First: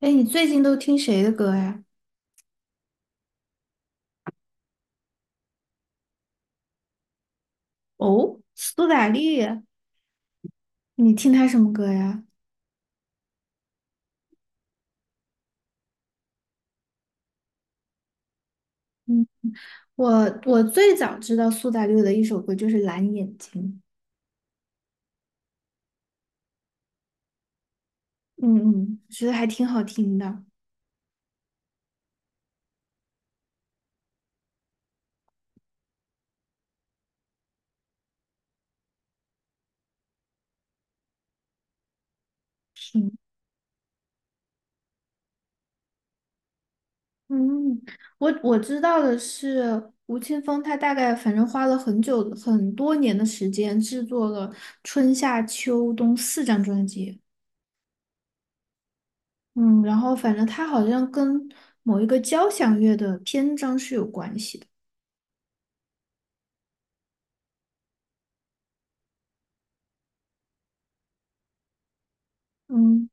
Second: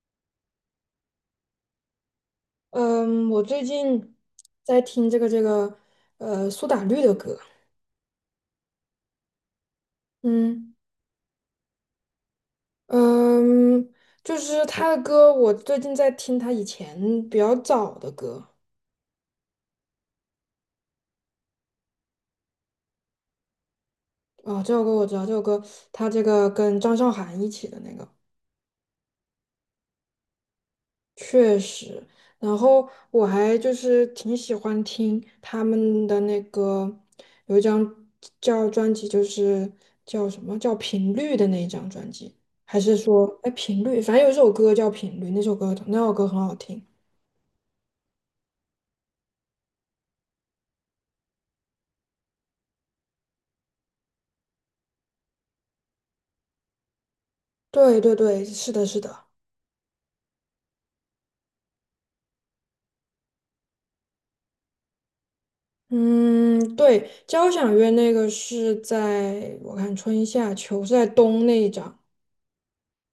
哎，你最近都听谁的歌呀？嗯，我最近在听这个苏打绿的歌。哦，苏打绿，嗯你听他什么歌呀？嗯，就是他的歌，我最近在听他以前比较早的歌。嗯，我最早知道苏打绿的一首歌就是《蓝眼睛》，啊，这首歌我知道，这首歌他这个跟张韶涵一起的那个。嗯嗯，觉得还挺好听的。确实。然后我还就是挺喜欢听他们的那个，有一张叫专辑，就是叫什么叫频率的那一张专辑，还是嗯说哎频率，反正有一首歌叫频率，那首歌很好听。嗯，我知道的是，吴青峰他大概反正花了很久很多年的时间制作了春夏秋冬四张专辑。对对对，是的，是的。嗯，然后反正他好像跟某一个交响乐的篇章是有关系的。嗯，对，交响乐那个是在我看春夏秋是在冬那一张。嗯。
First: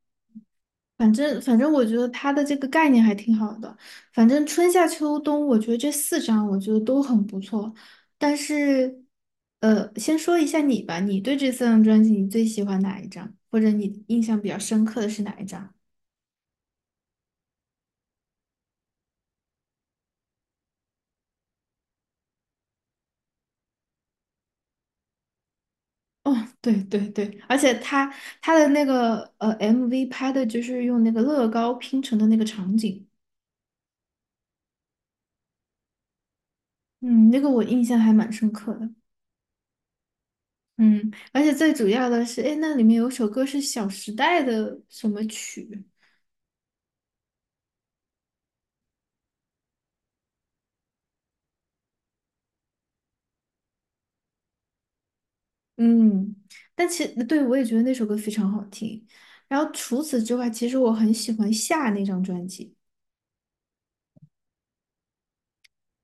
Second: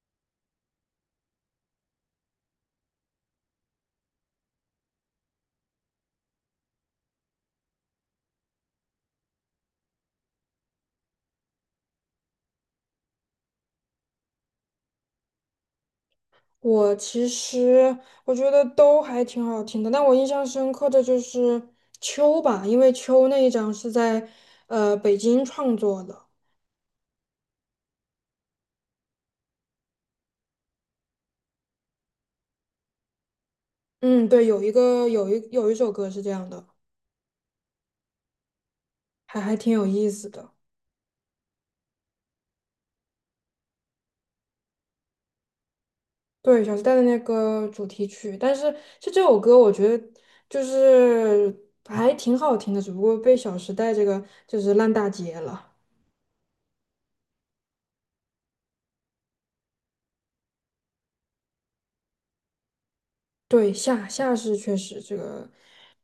反正，我觉得它的这个概念还挺好的。反正春夏秋冬，我觉得这四张我觉得都很不错。但是，先说一下你吧，你对这四张专辑你最喜欢哪一张，或者你印象比较深刻的是哪一张？我其实我觉得都还挺好听的，但我印象深刻的就是《秋》吧，因为《秋》那一张是在北京创作的。哦，对对对，而且他他的那个MV 拍的就是用那个乐高拼成的那个场景，嗯，对，有一个有一有一首歌是这样的，嗯，那个我印象还蛮深刻的。还挺有意思的。嗯，而且最主要的是，哎，那里面有首歌是《小时代》的什么曲？对，小时代的那个主题曲，但是就这首歌，我觉得就是还挺好听的，只不过被《小时代》这个就是烂大街了。嗯，但其对我也觉得那首歌非常好听。然后除此之外，其实我很喜欢夏那张专辑。对，夏是确实这个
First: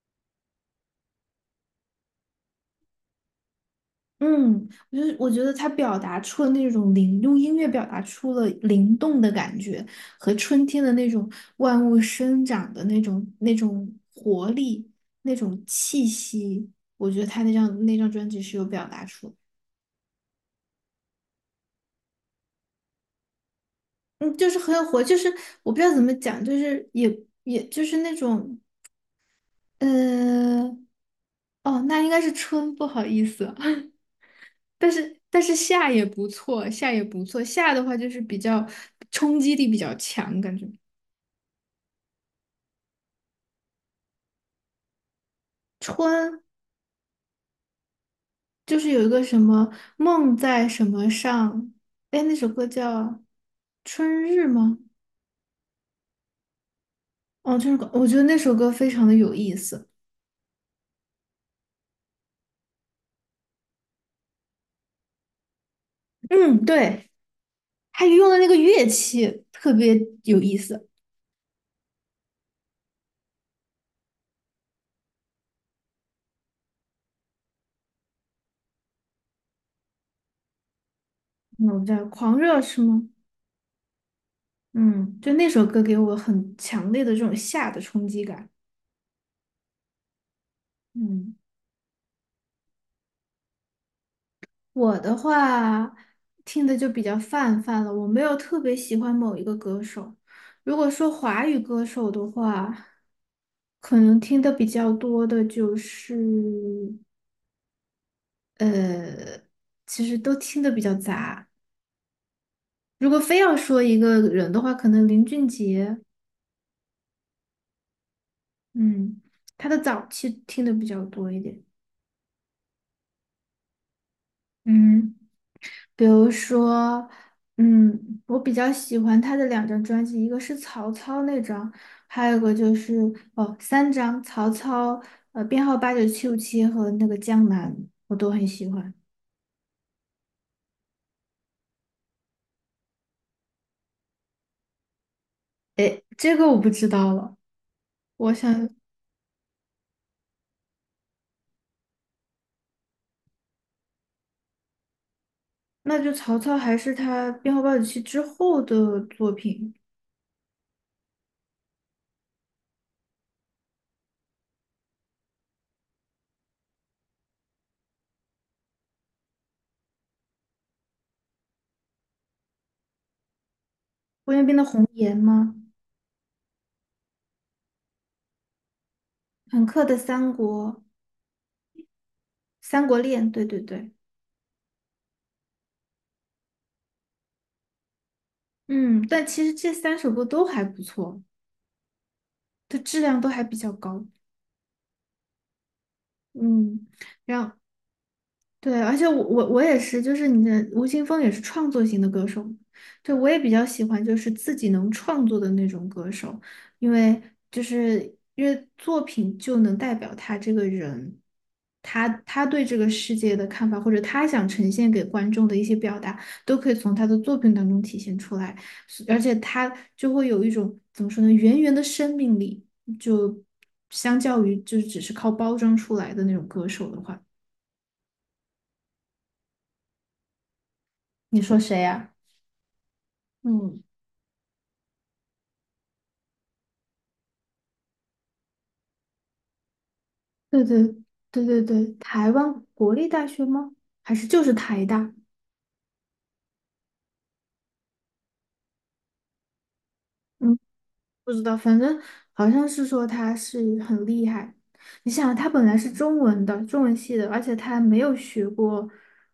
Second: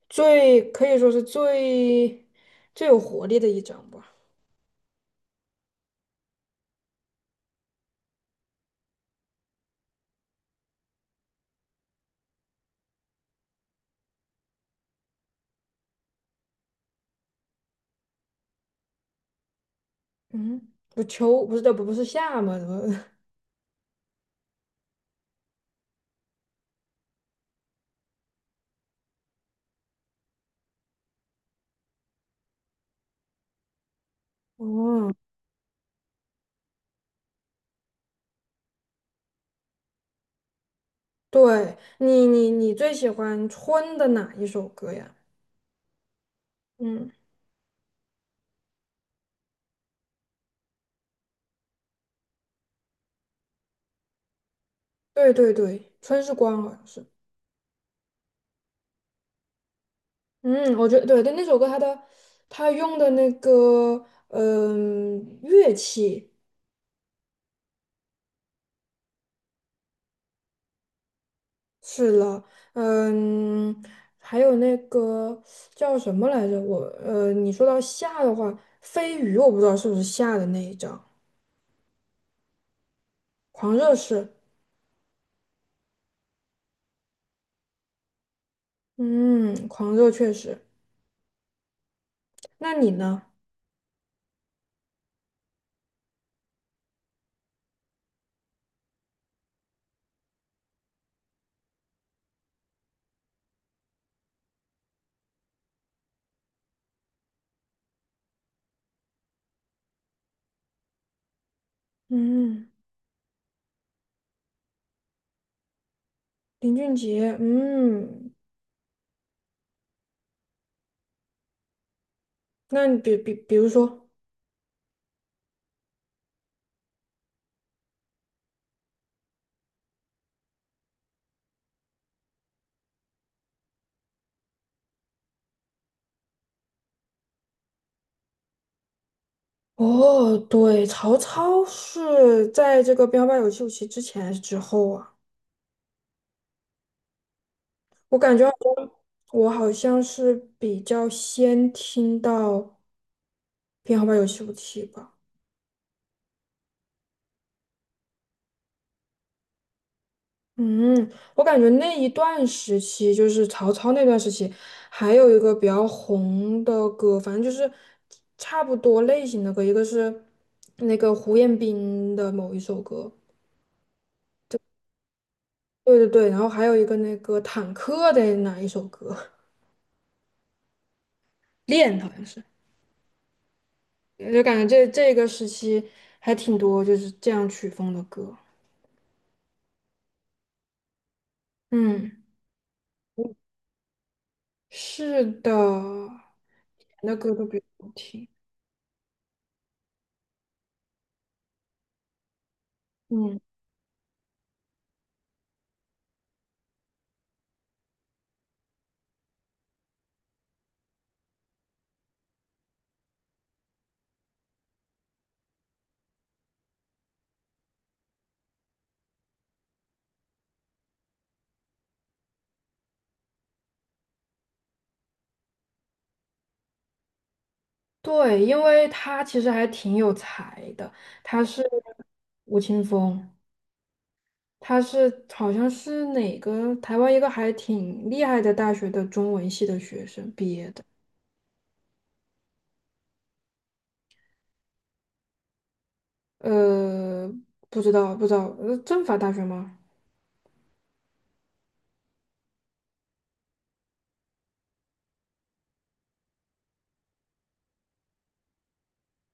最可以说是最有活力的一张吧。嗯，我就是我觉得他表达出了那种灵，用音乐表达出了灵动的感觉和春天的那种万物生长的那种活力、那种气息。我觉得他那张专辑是有表达出的嗯，不秋不是这不不是夏吗？怎么？嗯，就是很有活，就是我不知道怎么讲，就是也也就是那种。呃，哦，那应该是春，不好意思，但哦，是但是夏也不错，夏也不错，夏的话就是比较冲击力比较强，感觉对你最喜欢春的哪一首歌呀？春嗯，就是有一个什么梦在什么上，哎，那首歌叫《春日》吗？对对对，春是光好像是。哦，春日歌我觉得那首歌非常的有意思。嗯，我觉得对对，那首歌它的它用的那个嗯、乐器。嗯，对，他用的那个乐器特别有意思。是了。嗯，还有那个叫什么来着？我你说到夏的话，飞鱼我不知道是不是夏的那一张，嗯，我叫狂热是吗？狂热是。嗯，就那首歌给我很强烈的这种夏的冲击感。嗯，狂热确实。嗯。那你呢？我的话听的就比较泛泛了，我没有特别喜欢某一个歌手。如果说华语歌手的话，可能听的比较多的就是，呃，其实都听的比较杂。嗯，如果非要说一个人的话，可能林俊杰，林俊杰。嗯，嗯，他的早期听的比较多一点。那你比如说，嗯。比如说，嗯，我比较喜欢他的两张专辑，一个是曹操那张，还有一个就是哦，三张曹操，编号89757和那个江南，我都很喜欢。哦，对，曹操是在这个《编号八九七五七》之前还是之后啊？诶，这个我不知道了，我我感觉好想像我好像是比较先听到《编号八九七五七》吧。那就曹操还是他编号八九七之后的作品，嗯，我感觉那一段时期，就是曹操那段时期，还有一个比较红的歌，反正就是差不多类型的歌，一个是那个胡彦斌的某一首歌。胡彦斌的《红颜》吗？对对对，然后还有一个那个坦克的哪一首歌，朋克的《三国》《恋》好像是。《三国恋》，对对对，就感觉这个时期还挺多就是这样曲风的歌。嗯，但其实这三首歌都还不错，嗯，它质量都还比较高。是的，以嗯，前的歌都然比较好听。对，而且我也是，就是你的吴青峰也是创作型的歌手，对，我也嗯。比较喜欢就是自己能创作的那种歌手，因为就是因为作品就能代表他这个人，他他对这个世界的看法，或者他想呈现给观众的一些表达，都可以从他的作品当中体现出来，是而且他就会有一种怎么说呢，源源的生命力，就相较于就是只是靠包装出来的那种歌手的话，对，因为他其实还挺有才的，你他说是谁呀、吴青峰。嗯，他是好像是哪个台湾一个还挺厉害的大学的中文系的学生毕对业对的。对对对，台湾国立大学吗？还是就是台大？呃，不知道不知道。政法大学吗？嗯，不知道，反正好像是说他是很厉害。你想，他本来是中文的，中文系的，而且他没有学过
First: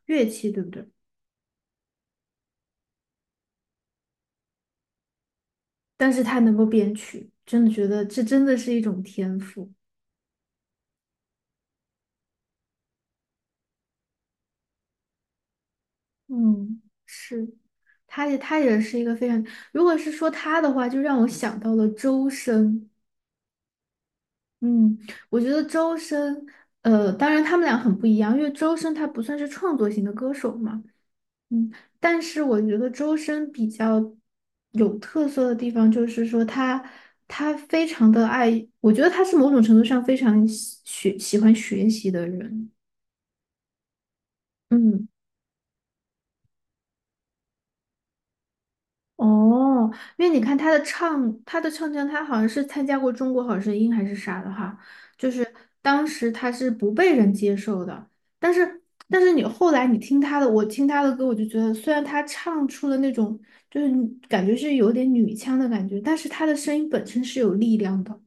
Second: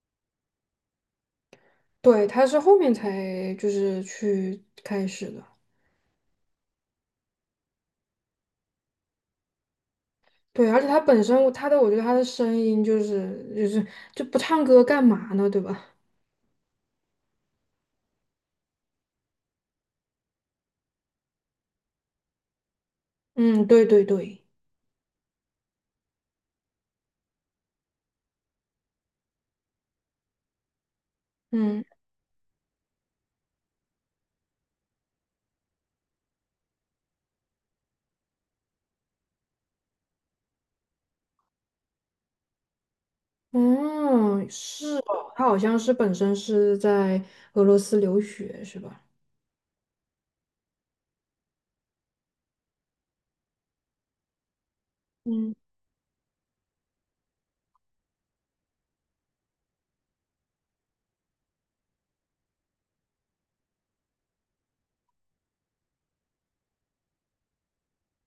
乐器，对不对？对，他是后面才就是去开始的。但是他能够编曲，真的觉得这真的是一种天赋。对，而且他本身他的我觉得他的声音就是就不唱歌干嘛呢，对吧？嗯，是，他也他也是一个非常，如果是说他的话，就让我想到了周深。嗯，对对对。嗯，我觉得周深，当然他们俩很不一样，因为周深他不算是创作型的歌手嘛，嗯，嗯。但是我觉得周深比较有特色的地方就是说他他非常的爱，我觉得他是某种程度上非常喜欢学习的人，嗯，是嗯。哦，他好像是本身是在俄罗斯留学，是吧？哦，因为你看他的唱，他的唱腔，他好像是参加过《中国好声音》还是啥的哈，就是嗯，当时他是不被人接受的，但是但是你后来你听他的，我听他的歌，我就觉得虽然他唱出了那种就是感觉是有点女腔的感觉，但是他的声音本身是有力量的。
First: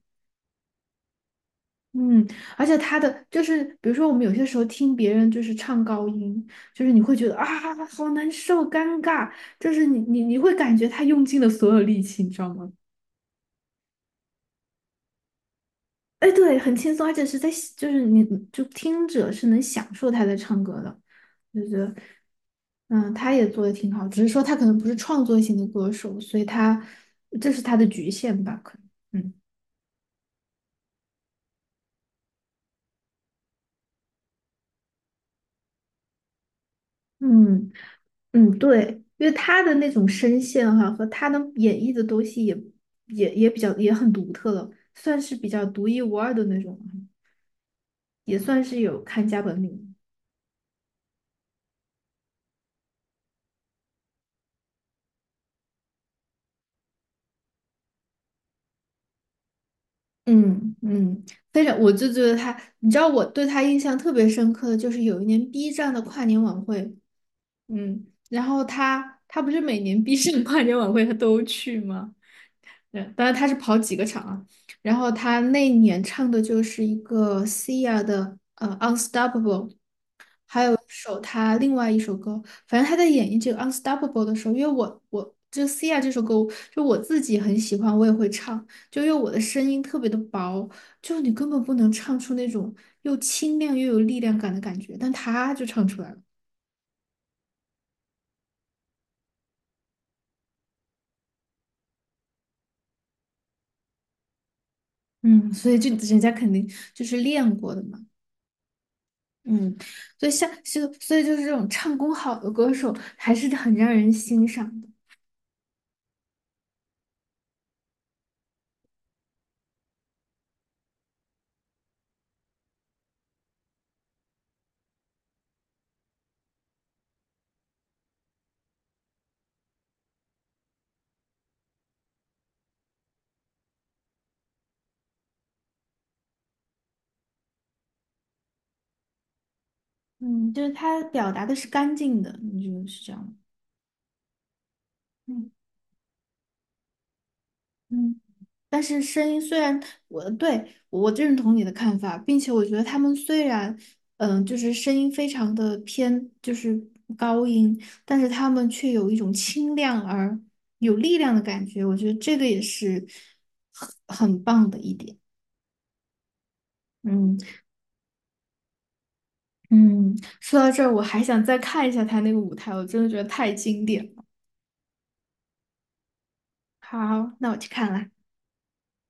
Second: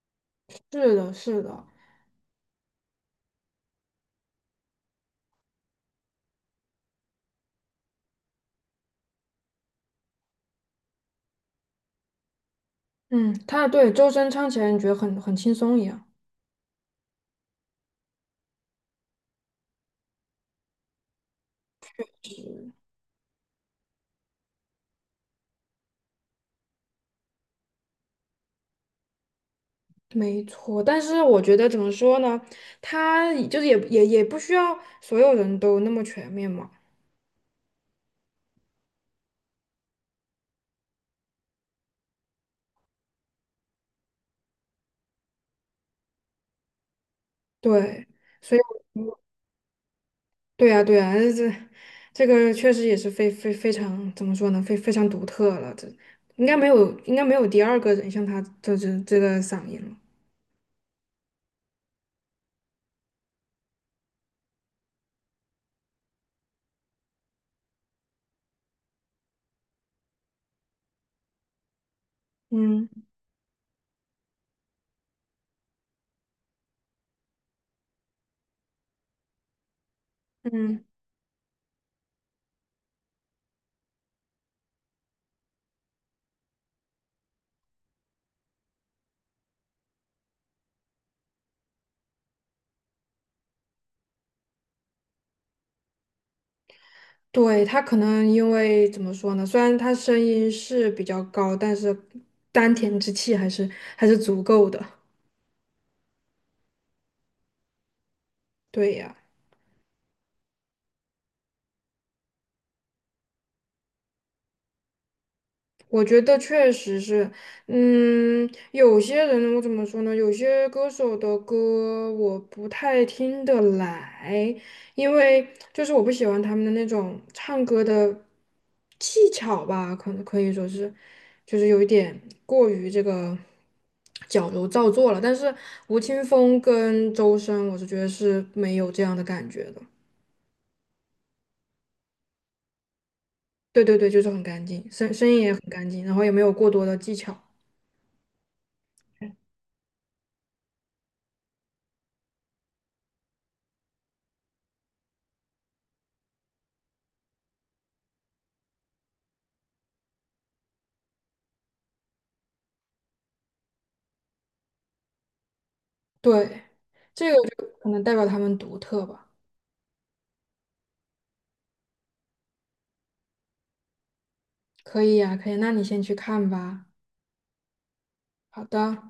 是的，是的。嗯，而且他的就是，比如说我们有些时候听别人就是唱高音，就是你会觉得啊，好难受，尴尬，就是你会感觉他用尽了所有力气，你知道吗？嗯，他对周深唱起来，你觉得很轻松一样，哎，对，很轻松，而且是在就是你就听者是能享受他在唱歌的，就觉得嗯，他也做的挺好，只是说他可能不是创作型的歌手，所以他这是他的局限吧，可能嗯没错。但是我觉得怎么说呢，他也就是也不需要所有人都那么全面嘛。嗯。嗯，对，因为他的那种声线哈、和他能演绎的东西也也比较也很独特了，算是比较独一无二的那种了对，也所以算是有我看家本领。对呀，对呀，这这个确实也是非常怎么说呢，非非常独特了，这应该没有应该没有第二个人像他这个嗓音了。嗯嗯，非常，我就觉得他，你知道我对他印象特别深刻的就是有一年 B 站的跨年晚会，嗯，然后他他不是每年 B 站跨年晚会他都去吗？对，嗯当然他是跑几个场啊。然后他那一年唱的就是一个 Sia 的《Unstoppable》，还有一嗯。首他另外一首歌，反正他在演绎这个《Unstoppable》的时候，因为我就 Sia 这首歌，就我自己很喜欢，我也会唱，就因为我的声音特别的薄，就你根本不能唱出那种又清亮又有力量感的感觉，但他就唱出来了，对，他可能因为怎么说呢？虽然他声音是比较高，但是丹田之气还是足够的。嗯，所以就人家肯定就是练过的嘛。对呀。嗯，所以像就所以就是这种唱功好的歌手，还是很让人欣赏的。我觉得确实是。嗯，有些人我怎么说呢？有些歌手的歌我不太听得来，因为就是我不喜欢他们的那种唱歌的技巧吧，可能可以说是，就是有一点过于这个矫揉造作了。但是吴青峰跟周深，我是觉得是没有这样的感觉的。嗯，就是他表达的是干净的，你觉得是这样吗？对对对，就是很干净，声声音嗯。也很干净，然后也没有过多的技巧。嗯。但是声音虽然我对我认同你的看法，并且我觉得他们虽然就是声音非常的偏就是高音，但是他们却有一种清亮而有力量的感觉，我觉得这个也是很很棒的一点。对。这个嗯就可能代表他们独特吧。嗯，说到这儿，我还想再看一下他那个舞台，我真的觉得太经典了。可以呀，可以，那你先去看吧。好，那我去看了。好的。